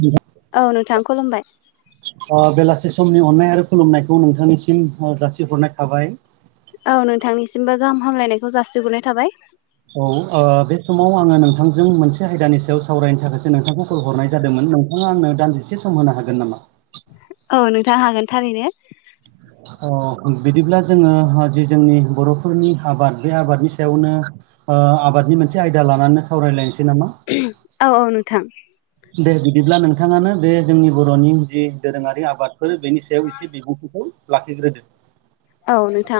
दे। औ नोंथां खुलुमबाय बेलासि समनि अननाय आरो खुलुमनायखौ नोंथांनिसिम जासिहरनाय थाबाय औ नोंथांनिसिमबो गाहाम हामलायनायखौ जासिहरनाय थाबाय औ बे समाव आङो नोंथांजों मोनसे आयदानि सायाव सावरायनो थाखायसो नोंथांखौ कल हरनाय जादोंमोन नोंथाङा आंनो दानजसे सम होनो हागोन नामा औ नोंथांङा हागोन थारैनो अ बिदिब्ला जोङो जि जोंनि बर'फोरनि आबाद बे आबादनि सायावनो आबादनि मोनसे आयदा लानानै सावरायलायनोसै नामा औ औ नोंथां। दे बिदिब्ला नोंथाङानो बे जोंनि बर'नि जि दोरोङारि आबादफोर बेनि सायाव एसे बिबुंथिखौ लाखिग्रोदो औ नोंथां।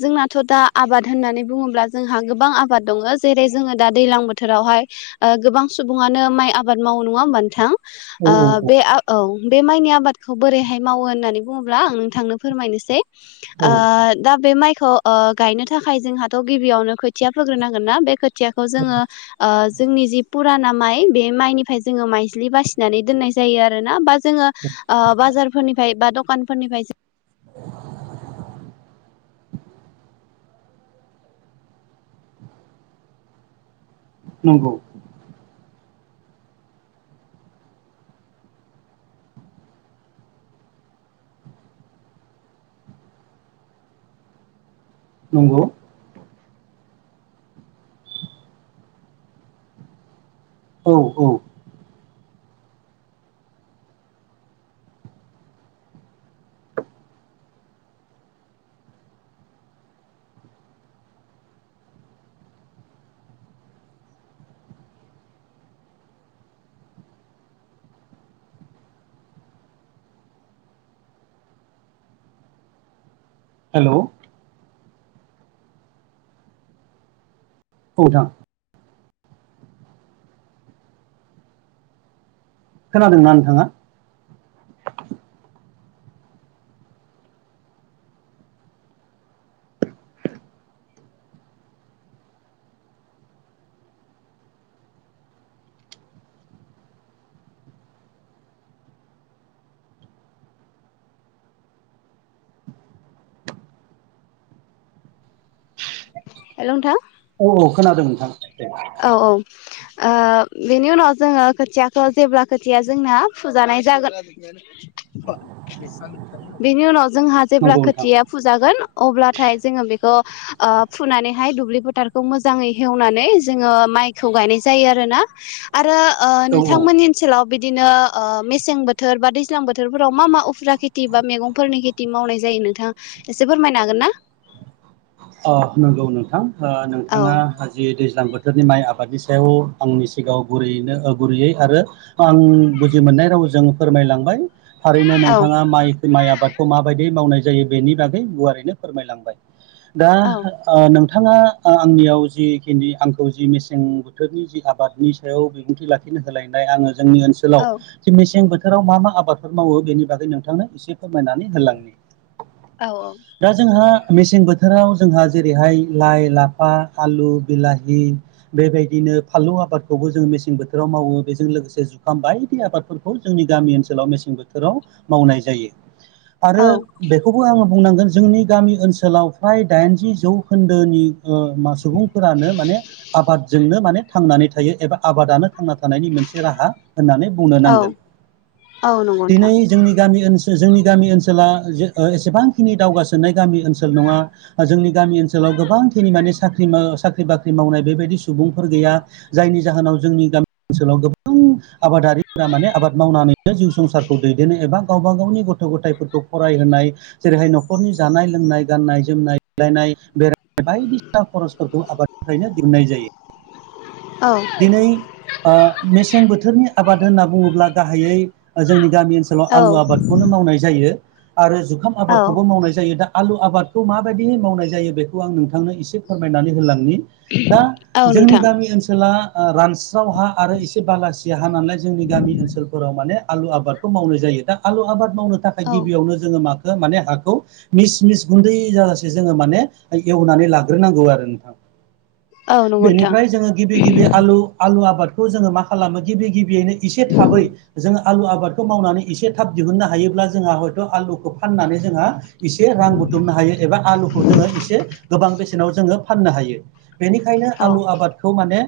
जोंनाथ' दा आबाद होननानै बुङोब्ला जोंहा गोबां आबाद दङ जेरै जोङो दा दैलां बोथोर बोथोरावहाय गोबां सुबुङानो माइ आबाद मावो नङा होनबथां औ औ बे औ बे माइनि आबादखौ बोरैहाय मावो होननानै बुङोब्ला आं नोंथांनो फोरमायनोसै। औ ओद। दा बे माइखौ ओ गायनो थाखाय जोंहाथ' गिबियावनो खोथिया फोग्रोनांगोन ना बे खो खोथियाखौ जोङो ओ जोंनि जि फुराना माइ बे माइनिफ्राय जोङो माइज्लि बासिनानै दोननाय जायो आरोना बा जोङो ओ बाजारफोरनिफ्राय बा दखानफोरनिफ्राय नंगौ। नंगौ। औ - औ। हेलौ। औ नोंथां। खोनादोंना नोंथाङा? हेल' नोंथां। औ खोनादों नोंथां। दे औ औ ओ बेनि उनाव जोङो खोथियाखो जेब्ला खोथिया जोंना फुजानाय जागोन बेनि उनाव जोंहा जेब्ला नंगौ नोंथां खोथिया फुजागोन अब्लाथाय जोङो बेखो अ फुनानैहाय दुब्लि फोथारखौ मोजाङै हेवनानै जोङो माइखौ गायनाय जायो आरोना। आरो ओ औ औ नोंथांमोननि ओनसोलाव बिदिनो ओ मेसें बोथोर बा दैज्लां बोथोरफोराव मा - मा उफुरा खेथि बा मैगंफोरनि खेथ ति मावनाय जायो नोंथाङा एसे फोरमायनो हागोन ना? अ नंगौ नोंथां ओ औ नोंथाङा जि दैज्लां बोथ थोरनि माइ आबादनि सायाव आंनि सिगाङाव गुरैयैनो ओ गुरैयै आरो आं बुजि मोननाय रावजों फोरमायलांबाय। थारैनो औ नोंथाङा माइ - माइ आबादखौ माबायदि मावनाय जायो बेनि बागै गुवारैनो फोरमायलांबाय। दा औ आ नोंथाङा ओ आंनियाव जिखिनि आंखौ जि मेसें बोथोरनि जि आबाद नि सायाव बिबुंथि लाखिनो होलायनाय आङो जोंनि ओनसोल औ सोलाव मेसें बोथोराव मा-मा आबादफोर मावो बेनि बागै नोंथांनो एसे फोरमायनानै होलांनि औ दा जोंहा मेसें बोथ बोथोराव जोंहा जेरैहाय लाइ, लाफा, आलु, बिलाहि बेबायदिनो फानलु आबादखौबो जों मेसें बोथोराव मावो बेजों लोगोसे जुखाम बायदि आबादफोर जोंनि गामि ओनसोलाव मेसें बोथोराव मावनाय जायो। औ आरो बेखौबो आङो बुंनांगोन जोंनि गामि ओनसोलाव फ्राय दाइनजि जौखोन्दोनि ओ मा सुबुंफोरानो माने आबादजोंनो माने थांनानै थायो एबा आबादानो थांना थानायनि मोनसे राहा होननानै बुंनो औ नांगोन। औ नंगौ नोंथां दिनै जोंनि गामि ओनसो जोंनि गामि ओनसोला जे ओ एसेबांखिनि दावगासोनाय गामि ओनसोल नङा। जोंनि गामि ओनसोलाव गोबांखिनि माने साख्रि मो साख्रि बाख्रि मावनाय बेबायदि सुबुंफोर गैया। जायनि जाहोनाव जोंनि गामि ओनसोलाव गोबां आबादारिफोरा माने आबाद मावनानै [unintelligible] जिउ संसारखौ दै [unintelligible] एबा गावबा गावनि गथ' गथायफोरखौ फरायहोनाय जेरैहाय न'खरनि जानाय लोंनाय गाननाय जोमनाय देलायनाय बेरायनाय बायदिसिना खरसफोरखौ आबादनिफ्रायनो दिहुननाय जायो। औ दिनै ओ मेसें बोथोरनि आबाद होनना बुङोब्ला गाहायै ओ जोंनि गामि ओनसोलाव औ आलु आबादखौनो मावनाय जायो। आरो जुखाम औ आबादखौबो मावनाय जायो दा आलु आबादखौ माबायदि मावनाय जायो बेखौ आं नोंथांनो इस फोरमायनानै होलांनि दा औ जोंनि नोंथां गामि ओनसोला ओ रानस्राव हा आरो इसे बालासिया हा नालाय जोंनि गामि ओनसोलफोराव माने आलु आबाद खौ मावनाय जायो। दा आलु आबाद मावनो थाखाय औ गिबियावनो जोङो मोखो माने हाखौ मिस - मिस गुन्दै जाजासे जोङो माने एवनानै लाग्रोनांगौ आरो नोंथां। औ नंगौ नोंथां बेनिफ्राय जोङो गिबि गिबि आलु आलु आबादखौ जोङो मा खालामो गिबि गिबियैनो एसे थाबै जोंङो आलु आबादखौ मावनानै एसे थाब दिहुननो हायोब्ला जोंहा हयथ' आलु फनानै जों एसे रां बुथुमनो हायो एबा आलुखौ जो एसे गोबां बेसे नाव जोङो फाननो हायो बेनिखायनो औ आलु आबाद खौ माने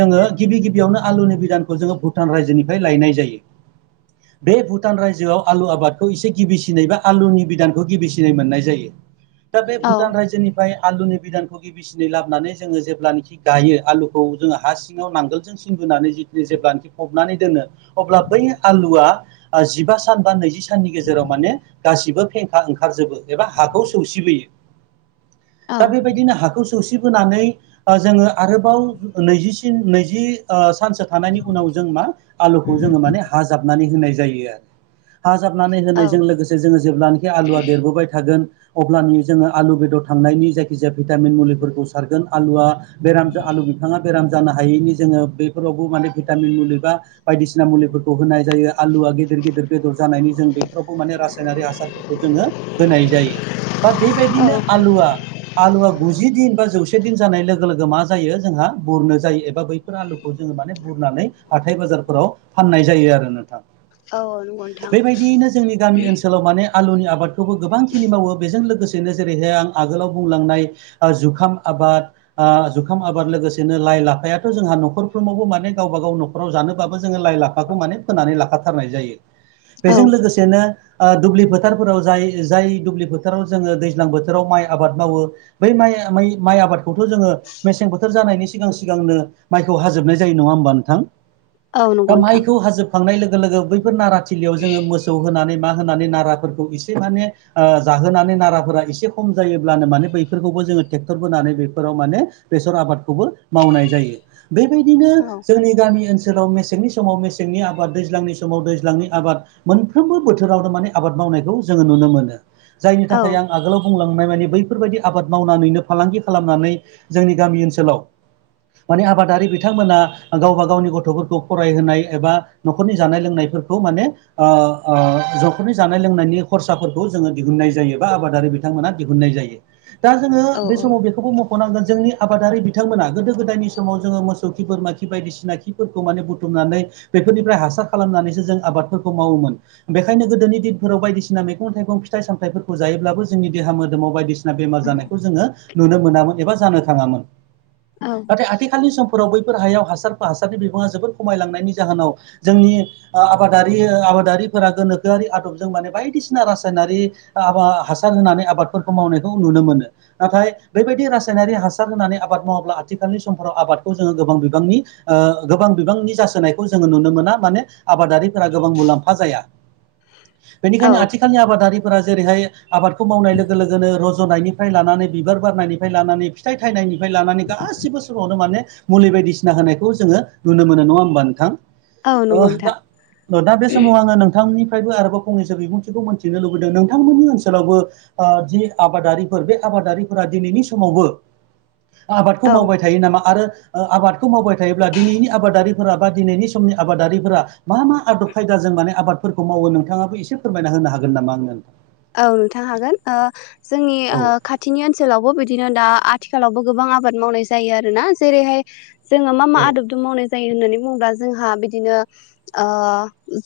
जोङो गिबि गिबियावनो आलुनि बिदानखौ जोङो भुटान रायजोनिफ्राय लायनाय जायो। [unintelligible] बे भुटान रायजोआव आलु आबादखौ एसे गिबिसिनै बा आलुनि बिदानखौ गिबिसिनै मोननाय जायो। दा बे औ भुटान रायजोनिफ्राय आलुनि बिधानखौ [unintelligible] लाबोनानै जों जेला गायो आलुखौ जों हा सिंआव नांगोलजों सिन बोनानै जिखिनि जेब्लानोखि फबनानै दोनो अब्ला बै आलुआ जिबा सान बा नैजि साननि गेजेराव माने गासिबो फें ओंखारजोबो एबा हाखौ सौसिबोयो औ दा बेबायदिनो हाखौ सौसिबोनानै जोङो आरोबाव नैजिसिन नैजि ओ सानसे थानायनि उनाव जों मा आलुखौ जोङो माने हाजाबनानै होनाय जायो आरो हा जाबनानै होनायजों औ लोगोसे जोङो जेब्लानाखि आलुवा देरबोबाय थागोन। अब्लानि जोङो आलु बेदर थांनायनि जायखिजाया भिटामिन मुलिफोरखौ सारगोन आलुआ बेराम आलु बिफाङा बेराम जानो हायैनि जोङो बेफोरावबो माने भिटामिन मुलि बा बायदिसिना मुलिफोरखौ होनाय जायो आलुआ गिदिर गिदिर बेदर जानायनि जों बेफोरावबो माने रासायनारि हासार जोङो होनाय जायो बा बेबायदिनो औ आलुआ आलुवा गुजि दिन बा जौसे दिन जानाय लोगो लोगो मा जायो जोंहा बुरनो जायो एबा बै आलुखौ जोङो माने बुरनानै हाथाय बाजारफोराव फाननाय जायो आरो नोंथां। औ औ नंगौ नोंथां। बेबायदियैनो जोंनि गामि ओनसोलाव माने आलुनि आबादखौबो गोबांखिनि मावो। जों लोगोसेनो जेरैहाय आं आगोलाव बुंलांनाय जुखाम आबाद ओ जुखाम आबाद लोगोसेनो लाइ लाफायाथ' जोंहा न'खरफ्रावबो माने गावबा गाव न फोराव जानोबाबो जोङो लाइ लाफाखौ माने फोनानै लाखाथारनाय जायो। औ बेजों लोगोसेनो दुब्लि फोथारफोराव जाय-जाय दुब्लि फोथार फोथाराव जोङो दैज्लां बोथोराव माइ आबाद मावो बै माइ माइ आबाद खौथ' जोङो मेसें बोथोर जानायनि सिगां सिगांनो माइखौ हाजोबनाय जायो नङा होमबा नोंथां? औ दा नंगौ नोंथां माइखौ हाजोबखांनाय लोगो लोगो बैफोर नारा थिलियाव जोङो मोसौ [unintelligible] होनानै मा होनानै नाराफोरखौ इसे माने ओ जाहोनानै नाराफोरा एसे खम जायोब्लानो माने बैफोरखौबो जोङो ट्रेक्टर बोनानै बेफोराव माने बेसर आबादखौबो मावनाय जायो बेबायदिनो औ जोंनि गामि ओनसोलाव मसें मेसेंनि समाव मेसेंनि आबाद दैज्लांनि समाव दैज्लांनि आबाद मोनफ्रोमबो बोथोरावनो माने आबाद मावनायखौ जोङो नुनो मोनो जायनि औ थाखाय आं आगोलाव बुंलांनाय माने बैफोरबायदि आबाद मावनानैनो फालांगि खालामनानै जोंनि गामि ओनसोलाव माने आबादारि बिथांमोना गावबा गावनि गथ'फोरखौ फरायहोनाय एबा न'खरनि जानाय लोंनायफोरखौ माने ओ ओ न'खरनि जानाय लोंनायनि खरसाफोरखौ जोङो दिहुन्नाय जायो बा आबादारि बिथांमोना दिहुननाय जायो दा जोङो औ बे समाव [unintelligible] बेखौ मख'नांगोन जोंनि आबादारि बिथांमोना गोदो गोदायनि समाव जोङो मोसौ खि बोरमा खि बायदिसिना खि। खिफोरखौ माने बुथुमनानै बेफोरनिफ्राय हासार खालामनानैसो जों आबादफोरखौ मावोमोन। बेखायनो गोदोनि दिनफोराव बायदिसिना मैगं थाइगं फिथाइ सामथायाइफोरखौ जायोब्लाबो जोंनि देहा मोदोमाव बायदिसिना बेमार जानायखौ जोङो नुनो मोनामोन एबा जानो थाङामोन। औ नाथाय आथिखालनि समफोराव बैफोर हायाव हासारफोर हासारनि बिबाङा जोबोद खमायलांनायनि जाहोनाव जोंनि ओ आबादारि आबादारिफोरा गोनोखोआरि आदबजों बानायबाय बायदिसिना रासायनारि आबा हासार होनानै आबादफोरखौ मावनायखौ नुनो मोनो। नाथाय बेबायदि रासायनारि हासार होनानै आबाद मावोब्ला आथिखालनि समफोराव आबादखौ जोङो गोबां बिबांनि ओ गोबां बिबांनि जासोनायखौ जोङो नुनो मोना माने आबादारिफोरा गोबां मुलाम्फा जाया। औ बेनिखायनो आथिखालनि आबादारिफोरा जेरैहाय आबादखौ मावनाय लोगो लोगोनो रज ज'नायनिफ्राय लानानै बिबार बारनायनिफ्राय लानानै फिथाइ थाइनायनिफ्राय लानानै गासिबो समावनो माने मुलि बायदिसिना होनायखौ जोङो नुनो मोनो नङा होमबा नोंथां औ ओ नंगौ दा नोंथां ओ दा बे समाव आङो नोंथांनिफ्रायबो आरोबाव फंनैसो बिबुंथिखौ मोनथिनो लु मोनदो नोंथांमोननि ओनसोलावबो ओ जि आबादारिफोर बे आबादारिफोरा दिनैनि समावबो आबादखौ औ मावबाय थायो नामा आरो ओ आबादखौ मावबाय थायोब्ला दिनैनि आबादारिफोरा बा दिनैनि समनि आबादारिफोरा मा मा आदब खायदाजों माने आबादफोरखौ मावो नोंथाङाबो एसे फोरमायना होनो हागोन नामा आंनो औ नोंथां हागोन ओ जोंनि औ ओ खाथिनि ओनस सोलावबो बिदिनो दा आथिखालावबो गोबां आबाद मावनाय जायो आरोना जेरैहाय जोङो मा मा आदब जों मावनाय जायो होननानै बुङोब्ला जोंहा बिदिनो ओ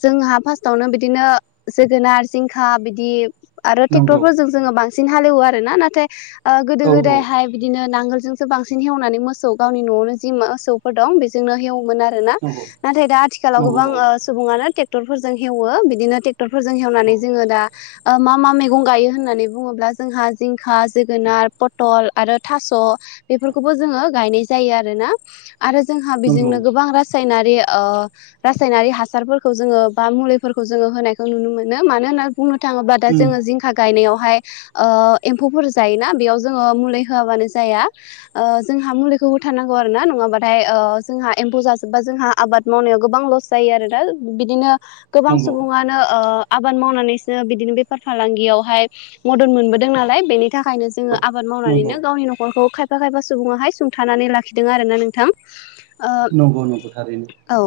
जोंहा फार्स्टावनो बिदिनो जोगोनार जिंखा बिदि आरो नंगौ ट्रेक्टरफोरजों जोङो बांसिन हालेवो आरो ना नाथाय ओ गोदो औ औ गोदायहाय बिदिनो नांगोलजोंसो बांसिन हेवनानै मोसौ गावनि न'आवनो जि मोसौफोर दं बेजोंनो हेवोमोन आ रोना नंगौ नाथाय दा आथिखालाव नंगौ गोबां औ ओ सुबुंआनो टेक्टर फोरजों हेवो बिदिनो टेक टरफोरजों औ हेवनानै जोङो दा ओ मा मा मेगं गायो होननानै बुङोब्ला जोंहा जिंखा जोगोनार पथल आरो थास' बेफोरखौबो जोङो गायनाय जायो आरो ना आरो जोंहा नंगौ बेजोंनो गोबां रास सायनारि ओ रासायनारि हासारफोरखौ जोङो बा मुलिफोरखौ जोङो होनायखौ नुनो मोनो मानो होनना बुंनो थाङोबा दा उम जोङो जिंखा गायनायावहाय ओ एम्फौफोर जायोना बेयाव जोङो मुलि होआबानो जाया ओ जोंहा मुलिखौ होथारनांगौ आरो ना नङाबाथाय ओ जोंहा एम्फौ जाजोबबा जोंहा आबाद मावनायाव गोबां लस जायो आरो दा बिदिनो गोबां नंगौ सुबुङानो ओ आबाद मावनानैस जोङो बिदिनो बेफार फालांगियावहाय मदद मोनबोदों नालाय बेनि थाखायनो जोङो आबाद नंगौ मावनानैनो गावनि न'खरखौ खायफा खायफा सुबुङाहाय सुंथानानै लाखिदों आरोना नोंथां ओ नंगौ नंगौ थारैनो औ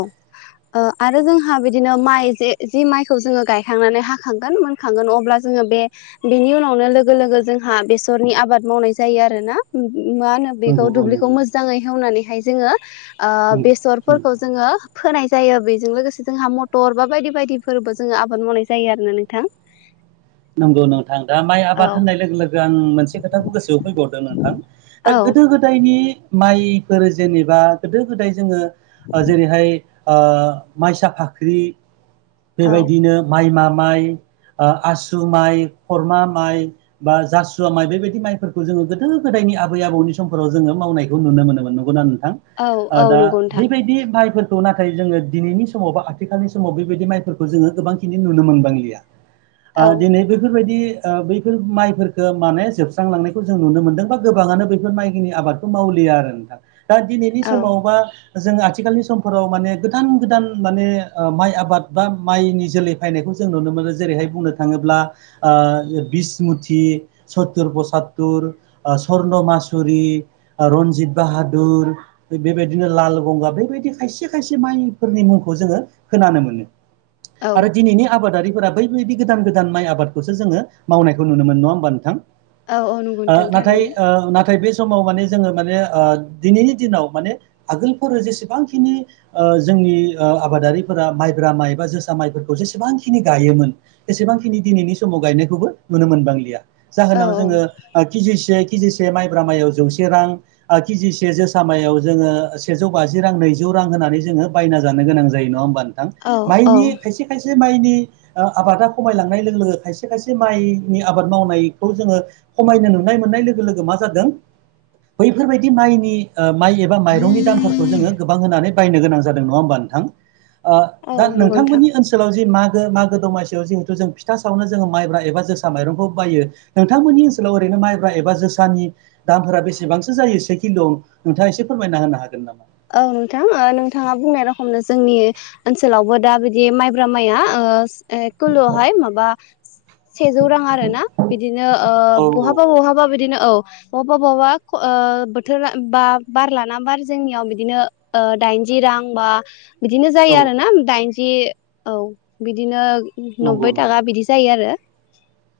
ओ आरो जोंहा बिदिनो माइ जे जि माइखौ जोङो गायखांनानै हा खांगोन मोनखांगोन अब्ला जोङो बे बेनि उनावनो लोगो लोगो जोंहा बेसरनि आबाद मावनाय जायो आरो ना [unintelligible] मा होनो नंगौ बेखौ औ दुब्लिखौ नंगौ मोजाङै हेवनानैहाय जोङो ओ नंगौ उम बेसरफोरखौ जोङो फोनाय जायो बेजों लोगोसे जोंहा मटर बा बायदि बायदिफोरबो जोङो आबाद मावनाय जायो आ होननानै थां नंगौ नोंथां दा माइ औ आबाद होननाय लोगो लोगो आं मोनसे खोथाखौ गोसोआव फैबावदों नोंथां ओ औ गोदो गोदायनि मायफोर जेनेबा गोदो गोदाय जोङो ओ जेरैहाय ओ माइसा फाख्रि औ बेबायदिनो माइमा माइ ओ आसु माइ खरमा माइ बा जासुवा माइ बेबायदि माइफोरखौ जोङो गोदो गोदायनि आबै आबौनि समफोराव जोङो मावनाय खौ नुनो मोनोमोन नंगौना नोंथां औ ओ औ दा नंगौ नोंथां बेबायदि माइफोर खौ नाथाय जोङो दिनैनि समाव बा आथिखालनि समाव बेबायदि माइफोरखौ जोङो गोबांखिनि नुनो मोनबांलिया ओ औ दिनै बेफोरबायदि ओ बैफोर माइफोरखौ माने जोबस्रांलांनायखौ जों नुनो मोनदों बा गोबाङानो बैफोर माइनि आबाद खौ मावलिया आरो नोंथां दा दिनैनि औ समावबा जोङो आथिखालनि समफोराव माने गोदान गोदान माने ओ माइ आबाद बा माइनि जोलै बायनायखौ जों नुनो मोनो जेरैहाय बुंनो थाङोब्ला ओ बिसमुथि सतुर पसात्तुर ओ सर्न मासुरि ओ रनजित बाहादुर बेबायदिनो लाल बंगा बेबायदि खायसे खायसे माइफोरनि मुंखौ जोङो खोनानो मोनो औ आरो दिनैनि आबादारिफोरा बैबायदि गोदान गोदान माइ आबादखौसो जोङो मावनायखौ नुनो मोन नङा होमबा नोंथां? औ औ नंगौ ओ नोंथां नाथाय थारैनो ओ नाथाय बे समाव माने जोङो माने ओ दिनैनि दिनाव माने आगोलफोर जेसेबांखिनि ओ जोंनि आबादारिफोरा ओ माइब्रा माइ बा जोसा माइफोरखौ जेसेबांखिनि गायोमोन एसेबांखिनि दिनैनि समाव गायनायखौबो नुनो मोनबांलिया औ जाहोनाव औ जोङो ओ केजिसे केजिसे माइब्रा माइयाव जौसे रां ओ केजिसे जो सामायाव जोङो सेजौ बाजि रां नैजौ रां होनानै जोङो बायना जानो गोनां जायो नङा होमबा नों थां? औ औ माइनि खायसे खायसे माइनि ओ आबादा खमायलांनाय लोगो लोगो खायसे खायसे माइनि आबाद मावनायखौ जोङो खमायनो नुनाय मोननाय लोगो लोगो मा जादों बैफोरबायदि माइनि ओ माइ बा माइरंनि दामफोरखौ जोङो गोबां होनानै बायनो गोनां जादों नङा होनबा नोंथां? ओ दा औ नंगौ नोंथां नोंथांमोननि ओनसोलाव जि मागो मागो दमासि आव जिहेथु जों फिथा सावनो जोङो माइब्रा बा जोसा माइरंखौ बायो नोंथांमोननि ओनसोलाव ओरैनो माइब्रा एबा जोसानि दामफोरा बेसेबांसो जायो एसे खिन्दआव नोंथाङा एसे फोरमायना होनो हागोन नामा? औ नोंथां, नोंथाङा बुंनाय रखमनो जोंनि ओनसोलावबो दा बिदि माइब्रा ओ माइआ किल'आवहाय माबा सेजौ रां आरोना। बिदिनो औ औ बहाबा बहाबा बिदिनो औ बहाबा बहाबा बोथोरा बा बार लाना बार जोंनियाव बिदिनो दाइनजि रां बा बिदिनो औ जायो आरो दाइनजि। बिदि औ बिदिनो नंगौ नब्बै थाखा नंगौ बिदि जायो आरो।